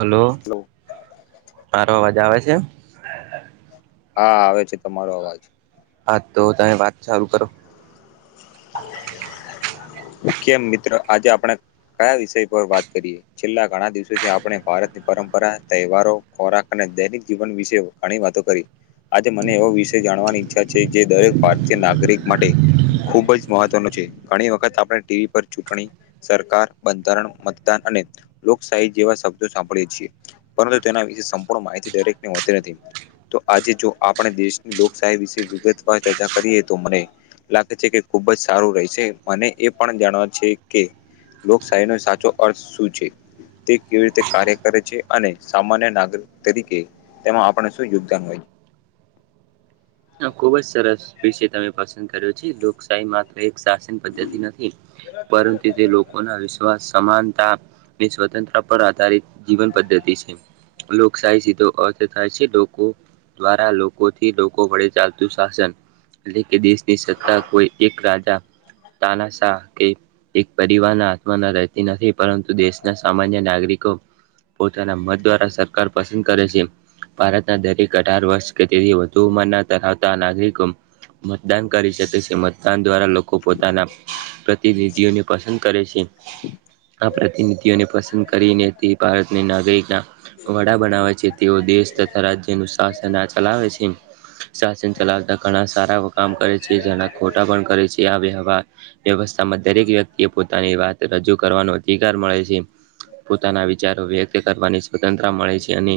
Hello મારો અવાજ આવે છે. હા આવે છે તમારો અવાજ. હા તો તમે વાત ચાલુ કરો. ઓકે મિત્ર આજે આપણે કયા વિષય પર વાત કરીએ છેલ્લા ઘણા દિવસોથી આપણે ભારતની પરંપરા તહેવારો ખોરાક અને દૈનિક જીવન વિશે ઘણી વાતો કરી આજે મને એવો વિષય જાણવાની ઈચ્છા છે જે દરેક ભારતીય નાગરિક માટે ખુબ જ મહત્વનું છે ઘણી વખત આપણે ટીવી પર ચૂંટણી, સરકાર, બંધારણ, મતદાન અને લોકશાહી જેવા શબ્દો સાંભળીએ છીએ પરંતુ તેના વિશે સંપૂર્ણ માહિતી દરેકને હોતી નથી. તો આજે જો આપણે દેશની લોકશાહી વિશે વિગતવાર ચર્ચા કરીએ તો મને લાગે છે કે ખુબ જ સારું રહે છે મને એ પણ જાણવા છે કે લોકશાહીનો સાચો અર્થ શું છે. તે કેવી રીતે કાર્ય કરે છે અને સામાન્ય નાગરિક તરીકે તેમાં આપણે શું યોગદાન હોય છે. [inaudible] ખુબ જ સરસ વિષય તમે પસંદ કર્યો છે લોકશાહી માટે શાસન પદ્ધતિ નથી પરંતુ તે લોકોના વિશ્વાસ સમાનતાની સ્વતંત્ર પર આધારિત જીવન પદ્ધતિ છે. લોકશાહી સીધો અર્થ થાય છે લોકો દ્વારા લોકોથી લોકો વડે ચાલ શાસન એટલે કે દેશની સત્તા કોઈ એક રાજ્ય તાનાશા કે એક પરિવારના હાથમાં રહેતી નથી પરંતુ દેશના સામાન્ય નાગરિકો પોતાના મત દ્વારા સરકાર પસંદ કરે છે. ભારતના દરેક અઢાર વર્ષ તેથી વધુ ઉંમરના તથા બધા નાગરિકો મતદાન કરી શકે છે. મતદાન દ્વારા લોકો પોતાના પ્રતિનિધિઓને પસંદ કરે છે. આ પ્રતિનિધિઓને પસંદ કરીને તે ભારતને નાગરિકના વડા બનાવે છે તેવો દેશ દેશ તથા રાજ્યનું શાસન આ ચલાવે છે. શાસન ચલાવતા ઘણા સારા એવા કામ કરે છે. જેના ખોટા પણ કરે છે આ વ્યવા વ્યવસ્થામાં દરેક વ્યક્તિએ પોતાની વાત રજૂ કરવાનો અધિકાર મળે છે. પોતાના વિચારો વ્યક્ત કરવાની સ્વતંત્રતા મળે છે. અને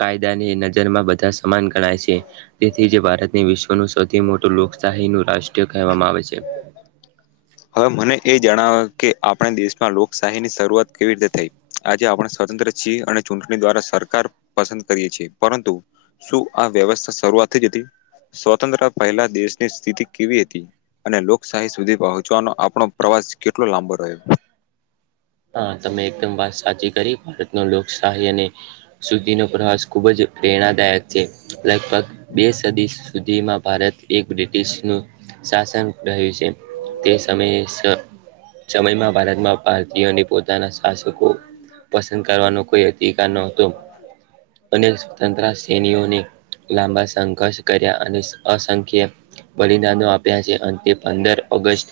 કાયદાની નજરમાં બધા સમાન ગણાય છે તેથી જ ભારતની વિશ્વ એનું સૌથી મોટું લોકશાહીનું રાષ્ટ્ર કહેવામાં આવે છે. હવે મને એ જણાવે કે આપણે દેશમાં લોકશાહીની શરૂઆત કેવી રીતે થઈ આજે આપણે સ્તંત્ર છીએ અને ચૂંટણી દ્વારા સરકાર પસંદ કરીયે છે પરંતુ શું આ વ્યવસ્થા શરૂઆત થ જ હતી. સ્વતંત્ર પહેલા દેશની સ્થિતિ કેવી હતી અને લોકશાહી સુધી પહ ચવાનો આપણો પ્રવાસ કેટલો લાંબો રહ્યો હા તમે એકદમ વાત સાચી કરી ભારત ન લોકશાહી અને શુદ્ધિ નો પ્રવાસ ખુબ જ પ્રેરણાદાયક છે લગભગ બે સદી સુધીમાં ભારત એક બ્રિટિશનુંું શાસન રહ્યું છે તે સમયે સમયમાં ભારતમાં ભારતીયોને પો પો શાસકો પસંદ કરવાનો કોઈ અધિકાર ન હતો અને સ્વતંત્ર સૈનીઓને લાંબા સંઘર્ષ કર્યા અને અસંખ્ય બલિદનોો આપ્યા છે અ તેે પંદર ઓગસ્ટ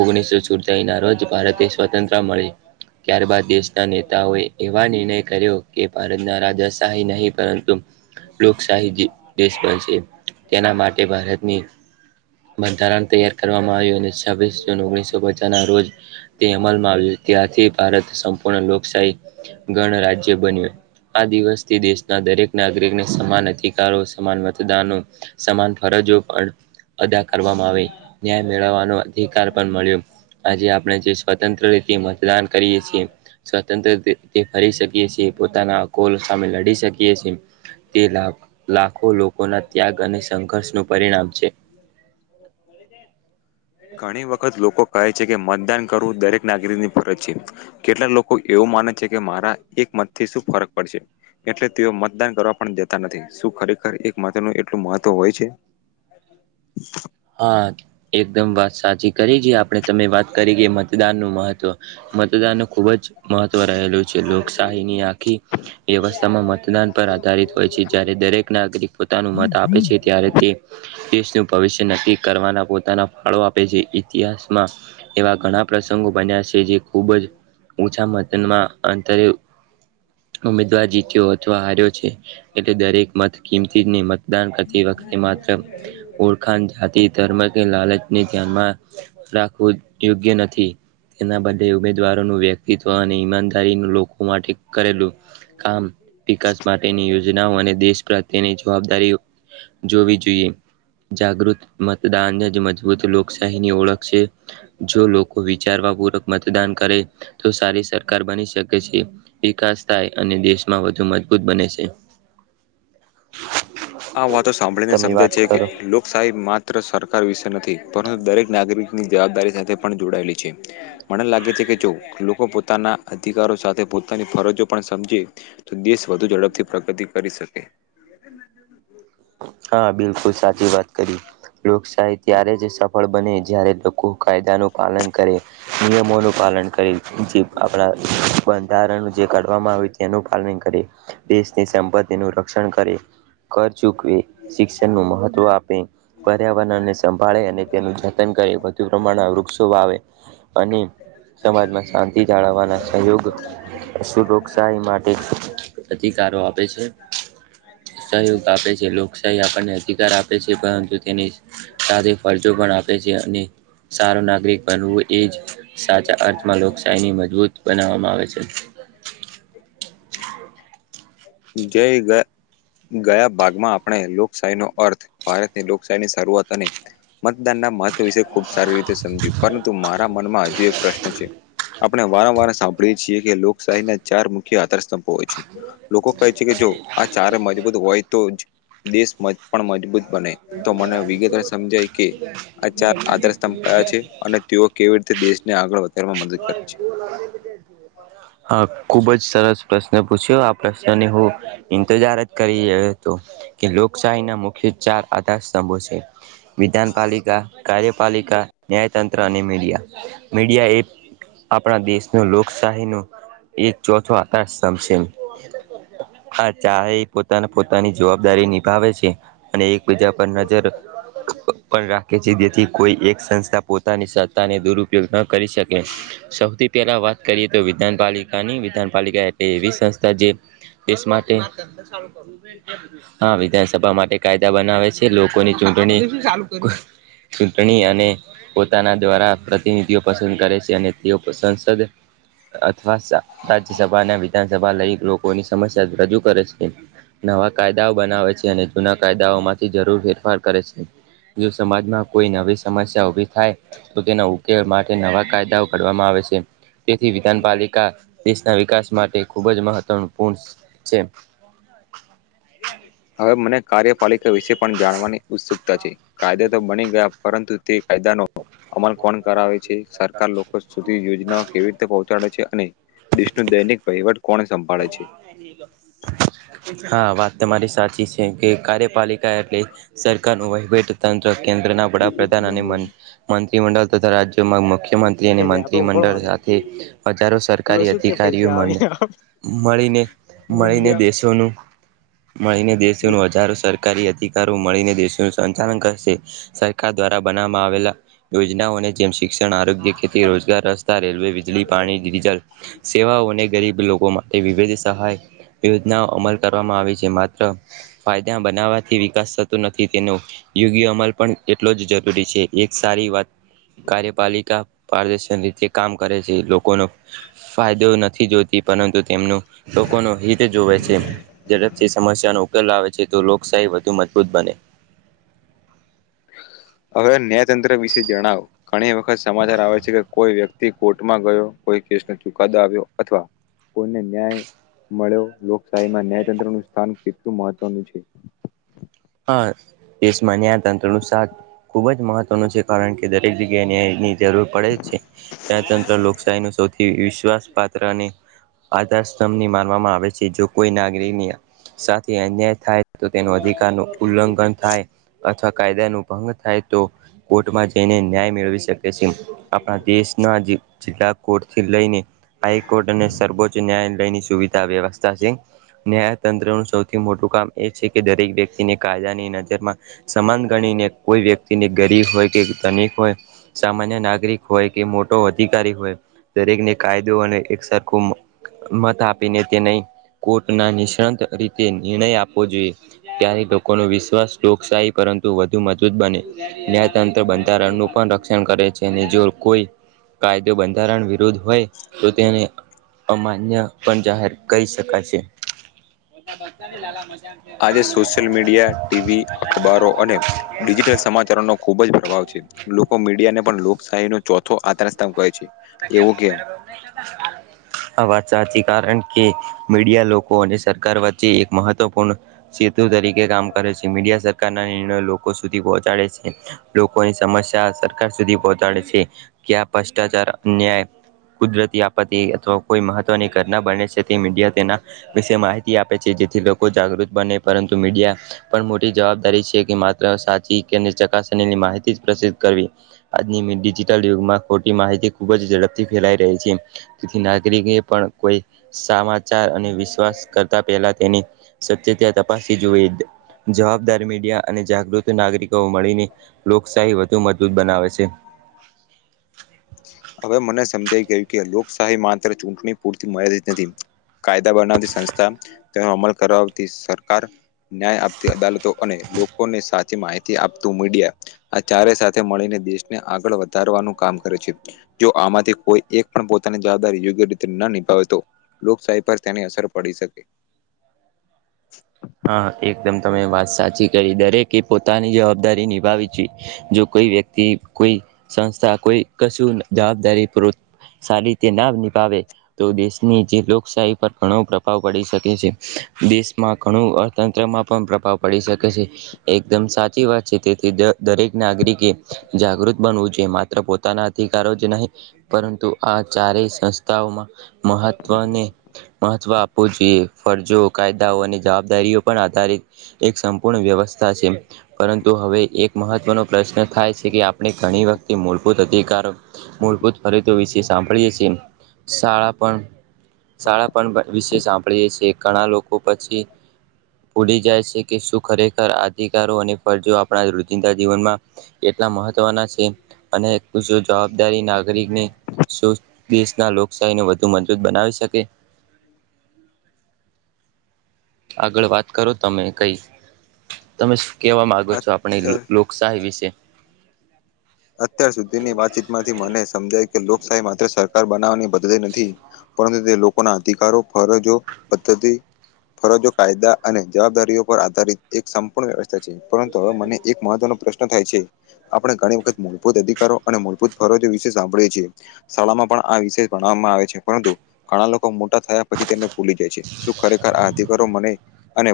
ઓગણીસો ચુતાલી ના રોજ ભારતે સ્વતંત્ર મળી ત્યારબાદ દેશના નેતાઓએ એવા નિર્ણય કર્યો કે ભારતના રાજાશાહી નહીં પરંતુ લોકશાહી દેશ બન છે તેના માટે ભારતની બંધારણ તૈયાર કરવામાં આવ્યું અને છ્વીસ જૂન ઓગણીસો પચા ના રોજ તે અમલમાં ત્યાંથી ભારત સંપૂર્ણ લોકશાહી ગણ રાજ્ય બન્યું આ દિવસથી દેશના દરેક નાગરિકને સમાન અધિકારો સમાન મતદનો સમાન ફરજો પણ અદા કરવામાં આવી ન્યાય મેળવવાનો અધિકાર પણ મળ્યો આજે આપણે જે સ્વતંત્ર રીતે મતદાન કરીએ છીએ સ્વતંત્ર રી ફરી શકે છએ પોતાના કોલ સામે લડી શકીએ છીએ તે લા લાખો લોકોના ત્યાગ અને સંઘર્ષનું પરિણામ છે બ [inaudible] ઘણી વખત લોકો કહે કે મતદાન કરવું દરેક નાગરિકની ફરજ છે કેટલાક લોકો એવું માને છે કે મારા એક મત થી શું ફરક પડશે એટલે તેઓ મતદાન કરવા પણ જેતા નથી શું ખરેખર એક મત ન એટલું મહત્વ હોય છે હા એકદમ વાત સાચી કરી છે આપણે તમે વાત કરી ગઈ મતદાન નું મહત્ત્વ મતદાન ખૂબ જ મહત્વ રહેલું છે લોકશાહીની આખી વ્યવસ્થામાં મતદાન પર આધારિત હોય છે જ્યારે દરેક નાગરિક પોતાનું મત આપે છે ત્યારે તે દેશનું ભવિષ્ય નક્કી કરવાના પોતાના ફાળો આપે છે ઇતિહાસમાં એવા ઘણા પ્રશ્ બન્યા છે જે ખૂબ જ ઓછા મતનમાં અંતરે ઉમેદવાર જીત્યો અથવા હાર્યો છે એટલે દરેક મત કિંમતીને મતદાન કરતી વખતે માત્ર ઓર્ટ જાતિ ધર્મ કે લાલચને ધ્યાનમાં રાખવું યોગ્ય નથી તેના બદલે ઉમેદવારોનું વ્યક્તિત્વ અને ઈમાનદારી લોકો માટે કરેલું કામ વિકાસ માટેની યોજનાઓ અને દેશ પ્રત્યેની જવાબદારીઓ જોવી જોઈએ જાગૃત મતદાન જ મજબૂત લોકશાહીની ઓળખ છે જો લોકો વિચારવા પ પૂક મતદાન કરે તો સારી સરકાર બની શકે છે વિકાસ થાય અને દેશમાં વધુ મજબૂત બને છે આ વાતો સાંભળીને તમે સમજે વાત છે કે કરો ા માત્ર સરકાર વિશે નથી પરંતુ દરેક નાગરિક ની જવાબદારી સાથે પણ જોડાયેલી છે મને લાગે છે કે જો લોકો પોતાના અધિકારો સાથે પોતાની ફરજો પણ સમજે તો દેશ વધુ ઝડપથી પ્રગતિ કરી શકે હા બિલકુલ સાચી વાત કરી લોકશાહી ત્યારે જ સફળ બને જ્યારે લોકો કાયદાનું પાલન કરે નિયમોનું પાન પાલન કરી આપણા બંધારણ જે કાવામાં આવે તેનું પાલન કરે દેશની સંપ તેનું રક્ષણ કરે કર ચૂકવે શિક્ષણ નું મહત્વ આપે પર્યાવરણને સંભાળે અને તેનું જતન કરે વધુ પ્રમાણ વૃક્ષો વાવે અને સમાજમાં શાંતિ જાળવવાના સહયોગ શું ડોકશાહી માટે અધિકારો આપે છે. સહયોગ શિકાર આપે છે પરંતુ તેની સાથે ફરજો પણ આપે છે અને સારો નાગરિક બનવું એ જ સાચા અર્થમાં લોકશાહીની મજબૂત બનાવવામાં આવે છે. જય ગ ગયા ભાગમાં આપણે લોકશાહી નો અર્થ ભારતની લોકશાહીની શરૂઆત અને મતદાનના મત વિશે ખુબ સારી રીતે સમજ્યું પરંતુ મારા મનમાં હજુ એક પ્રશ્ન છે આપણે વારંવાર સાંભળીએ છીએ કે લોકશાહી ના ચાર મુખ્ય આધારસ્તંભો હોય છે લોકો કહે છે કે જો આ ચારે મજબૂત હોય તો જ દેશ મજ પણ મજબૂત બને તો મને વિગતવાર સમજાય કે આ ચાર આધાર સ્તંભ કયા છે અને તેઓ કેવી રી તે દેશને આગળ વધારવામાં મદદ કરે છે. હા ખુબ જ સરસ પ્રશ્ન પૂછ્યો. આ પ્રશ્નની હું ઈંતજાર જ કરી રહી તો. કે લોકશાહી ના મુખ્ય ચાર આધાર સ્તંભો છે. વિધાનપાલિકા કાર્યપાલિકા ન્યાયતંત્ર અને મીડિયા. મીડિયા એ આપણા દેશનો લોકશાહી નો એક ચોથો આકાશ સંભ સેમ હા ચા એ પોતાના પોતાની જવાબદારી નિભાવે છે અને એક બીજા પર નજર રખ પણ રાખે છે જેથી કોઈ એક સંસ્થા પોતાની સત્તાને દુરપયોગ ન કરી શકે. સૌથી પહેલા વાત કરીએ તો વિધાનપાલિકાની વિધાનપાલિકા તે એવી સંસ્થા જે દેશ માટે, હા વિધાનસભા માટે ટા બનાવે છે લોકોની ચૂંટણી ચૂંટણી અને પોતાના દ્વારા પ્રતિનિધિઓ પસંદ કરે છે અને તેઓ સંસદ અથવા સા રાજ્યસભા અને વિધાનસભા લઈ લોકોની સમસ્યા રજૂ કરે છે. નવા કાયદાઓ બનાવે છે અને જૂના કાયદાઓ માંથી જરૂર ફેરફાર કરે છે જો સમાજમાં કોઈ નવી સમસ્યા ઉભી થાય તો તેના ઉ કે માટે નવા કાયદાઓ કરવામાં આવે છે. તેથી વિધાનપાલિકા દેશ ના વિકાસ માટે ખૂબ જ મહત્વ પૂણ છે. હવે મને કાર્યપાલિકા વિશે પણ જાણવાની ઉત્સુકતા છે. કાયદા તો બની ગયા પરંતુ તે કાયદાનો અમલ કોણ કરાવે છે. સરકાર લોકો સુધી યોજનાઓ કેવી રીતે પહોંચાડે છે અને દેશનું દૈનિક વહીવટ કોણ સંભાળે છે હા વાત તમારી સાચી છે કે કાર્યપાલિકા એટલે સરકારનું વહીવટી તંત્ર કેન્દ્રના વડાપ્રધાન અને મં-મંત્રીમંડળ તથા રાજ્યોમાં મુખ્ય યમંત્રી અને મંત્રીમંડળ સાથે હજારો સરકારી કારિયોમને મળીને મળીને દેશોનું મળીને દેશ નો હજારો સરકારી અધિકારો મળીને દેશો સંચાલન કરશે સરકાર દ્વારા બનાવવામાં આવેલા યોજનાઓને જેમ શિક્ષણ આરોગ્ય, ખેતી, રોજગાર, રસ્તા, રેલવે, વીજળી, પાણી, ડીઝલ સેવાઓને ગરીબ લોકો માટે વિવિધ સહાય યોજનાઓ અમલ કરવામાં આવી છે માત્ર ફાયદા બનાવવાથી વિકાસ થતો નથી તેનો યોગ્ય અમલ પણ એટલો જ જરૂરી છે એક સારી વાત કાર્યપાલિકા પાદર્શન રીતે કામ કરે છે લોકોનો ફાયદો નથી જોતી પરંતુ તેમનું લોકો નો હિત જોવે છે. ઝડપથી સમસ્યા નો કર લાવે છે તો લોકશાહી વધુ મજબૂત બને. હવે ન્યાયતંત્ર વિશે જણાવો. ઘણી વખત સમાચાર આવે છે કે કોઈ વ્યક્તિ કોર્ટમાં ગયો કોઈ કેસ ને ચુકાદો આવ્યો અથવા કોઈને ન્યાય મળ્યો લોકશાહીમાં ન્યાયતંત્ર નું સ્થાન કેટલું મહત્વનું છે. હા દેશમાં ન્યાય તંત્ર નું સાત ખુબ જ મહત્વનું છે, કારણ કે દરેક જગ્યાએ ન્યાય ની જરૂર પડે છે ત્યા તંત્ર લોકશાહી ન સૌથી વિશ્વાસ પાત્ર અને આધાર સ્તંભની માનવામાં આવે છે જો કોઈ નાગરિકની સાથે અન્યાય થાય તો તેનો અધિકાર ન ઉલ્લંઘન થાય અથવા કાયદા ન ભંગ થાય તો કોર્ટમાં જઈને ન્યાય મેળવી શકે છે આપણા દેશના જિલ્લા કોર્ટથી લઈને હાઈકોર્ટ અને સર્વોચ્ચ ન્યાયાલય સુવિધા વ્યવસ્થા છે ન્યાયતંત્ર નું સૌથી મોટું કામ એ છે કે દરેક વ્યક્તિને કાયદાની નજરમાં સમાન ગણીને કોઈ વ્યક્તિને ગરીબ હોય કે ધનિક હોય સમાન નાગરિક હોય કે મોટો અધિકારી હોય દરેકને કાયદો અને સરખો મત આપીને તે ન કોર્ટ ના નિષ્ણાંત રીતે નિર્ણય આપવો જોઈએ ત્યારે નો વિશ્વાસ લોકશાહી પરંતુ વધુ મજબૂત બને ન્યાયતંત્ર બંધાર રણનું પણ રક્ષણ કરે જો કોઈ કાયદો બંધારણ વિરુદ્ધ હોય તો તેને અમાન્ય પણ જાહેર કરી શકાય છે. આજે સોશિયલ મીડિયા, ટીવી અખબારો અને ડિજિટલ સમાચારો નો ખૂબ જ પ્રભાવ છે લોકો મીડિયાને પણ લોકશાહી નો ચોથો આધાર સ્થાન કહે છે. એવું કેમ? [unintelligible] આ વાત સાચી કારણ કે મીડિયા લોકો અને સરકાર વચ્ચે એક મહત્વપૂર્ણ સે--તુ તરીકે કામ કરે છે મીડિયા સરકારના નિર્ણયો લોકો સુધી પહોંચાડે છે લોકોની સમસ્યા સર સર સુધી પહોંચાડે છે કે્યાં ભ્રષ્ટાચાર ન્યા કુદરતી આપત્તિ અથવા કોઈ મહત્વની ઘટના બને મીડિયા તેના વિશે માહિતી આપે છે જેથી લોકો જાગૃત બને પરંતુ મીડિયા પણ મોટી જવાબદારી છે કે માત્ર સાચી કે ચકાસણી માહિતી જ પ્રસિદ્ધ કરવી આજની ડિજિટલ યુગમાં ખોટી માહિતી ખૂબ જ ઝડપથી ફેલાઈ રહેહી છે તેથી નાગરિક એ પણ કોઈ સમાચાર અને વિશ્વાસ કરતા પહેલા તેની સત્ય ત્યા તપાસી જોઈ જવાબદાર મીડિયા અને જાગૃત નાગરિકો મળીને લોકશાહી વધુ મજબૂત બનાવે છે. [inaudible] હવે મને સમજાઈ ગયું કે લોકશાહી માત્ર ચૂંટણી પૂરતી મ્યાદિત નથી. કાયદા બનાવતી સંસ્થા તેનો અમલ કરાવતી સરકાર ન્યાય આપતી અદાલતો અને લોકોને સાચી માહિતી આપતું મીડિયા આ ચારે મળીને દેશને આગળ વધારવાનું કામ કરે છે જો આમાંથી કોઈ એક પણ પોતાની જવાબદારી યુત ન નિભાવે તો લોકશાહી પર તેની અસર પડી શકે. [inaudible] હા એકદમ તમે વાત સાચી કરી દરેકે એ પોતાની જવાબદારી નિભાવી છે જો કોઈ વ્યક્તિ કોઈ સંસ્થા કોઈ કશું જવાબદારીૂ પુર્વક સારી રીતે ના નિભાવે તો દેશની જે લોકશાહી પર ઘણો પ્રભાવ પડી શકે છે. દેશમાં ઘણું અર્થતંત્રમાં પણ પ્રભાવ પડી શકે છે એકદમ સાચી વાત છે તેથી દરેકને નાગરિક તરિ ખે જાગૃત બનવું જો માત્ર પોતાના અધિકારો જ નહી પરંતુ આ ચારે સંસ્થાઓમાં મહત્વને મહત્વ આપવું જોઈએ ફરજો કાયદાઓ અને જવાબદારીઓ પણ આધારિત એક સંપૂર્ણ વ્યવસ્થા છે પરંતુ હવે એક મહત્વનો પ્રશ્ન પ્રશ્ થાય છે કે આપણે ઘણી વખતે મૂળભૂત અધિકાર મૂળભૂત ફરીદ વિશે સાંભળીએ છીએ શાળા પણ શાળા પણ વિશે સાંભળીએ છીએ ઘણા લોકો પછી ઉડી જાય છે કે શું ખરેખર અધિકારો અને ફરજો આપણા રુજિંદા જીવનમાં કેટલા મહત્વના છે અને જવાબદારી નાગરિકને શુ દેશના લોકશાહીને વધુ મજબૂત બનાવી શકે? આગળ વાત કરો તમે કઈ તમે કેવા મામાંગો છો આપણી અત્યાર લોકશાહી વિશે? અત્યાર સુધી ની વાતચીત માંથી મને સમજાય કે લોકશાહી માત્ર સરકાર બનાવવાની [unintelligible] નથી પરંતુ તે લોકોના અધિકારો, ફરજો જો થી ફરજો, કાયદા અને જવાબદારીઓ પર આધારિત એક સંપૂર્ણ વ્યવસ્થા છે. પરંતુ હવે મને એક મહત્વનો પ્રશ્ન થાય છે આપણે ઘણી વખત મૂળભૂત અધિકારો અને મૂળભૂત ફરજો વિશે સાંભળે છે. શાળામાં પણ આ વિશે ભણવામાં આવે છે પરંતુ ઘણા લોકો મોટા થયા પછી તેને ભૂલી જાય છે. શું ખરેખર આ અધિકારો મને અને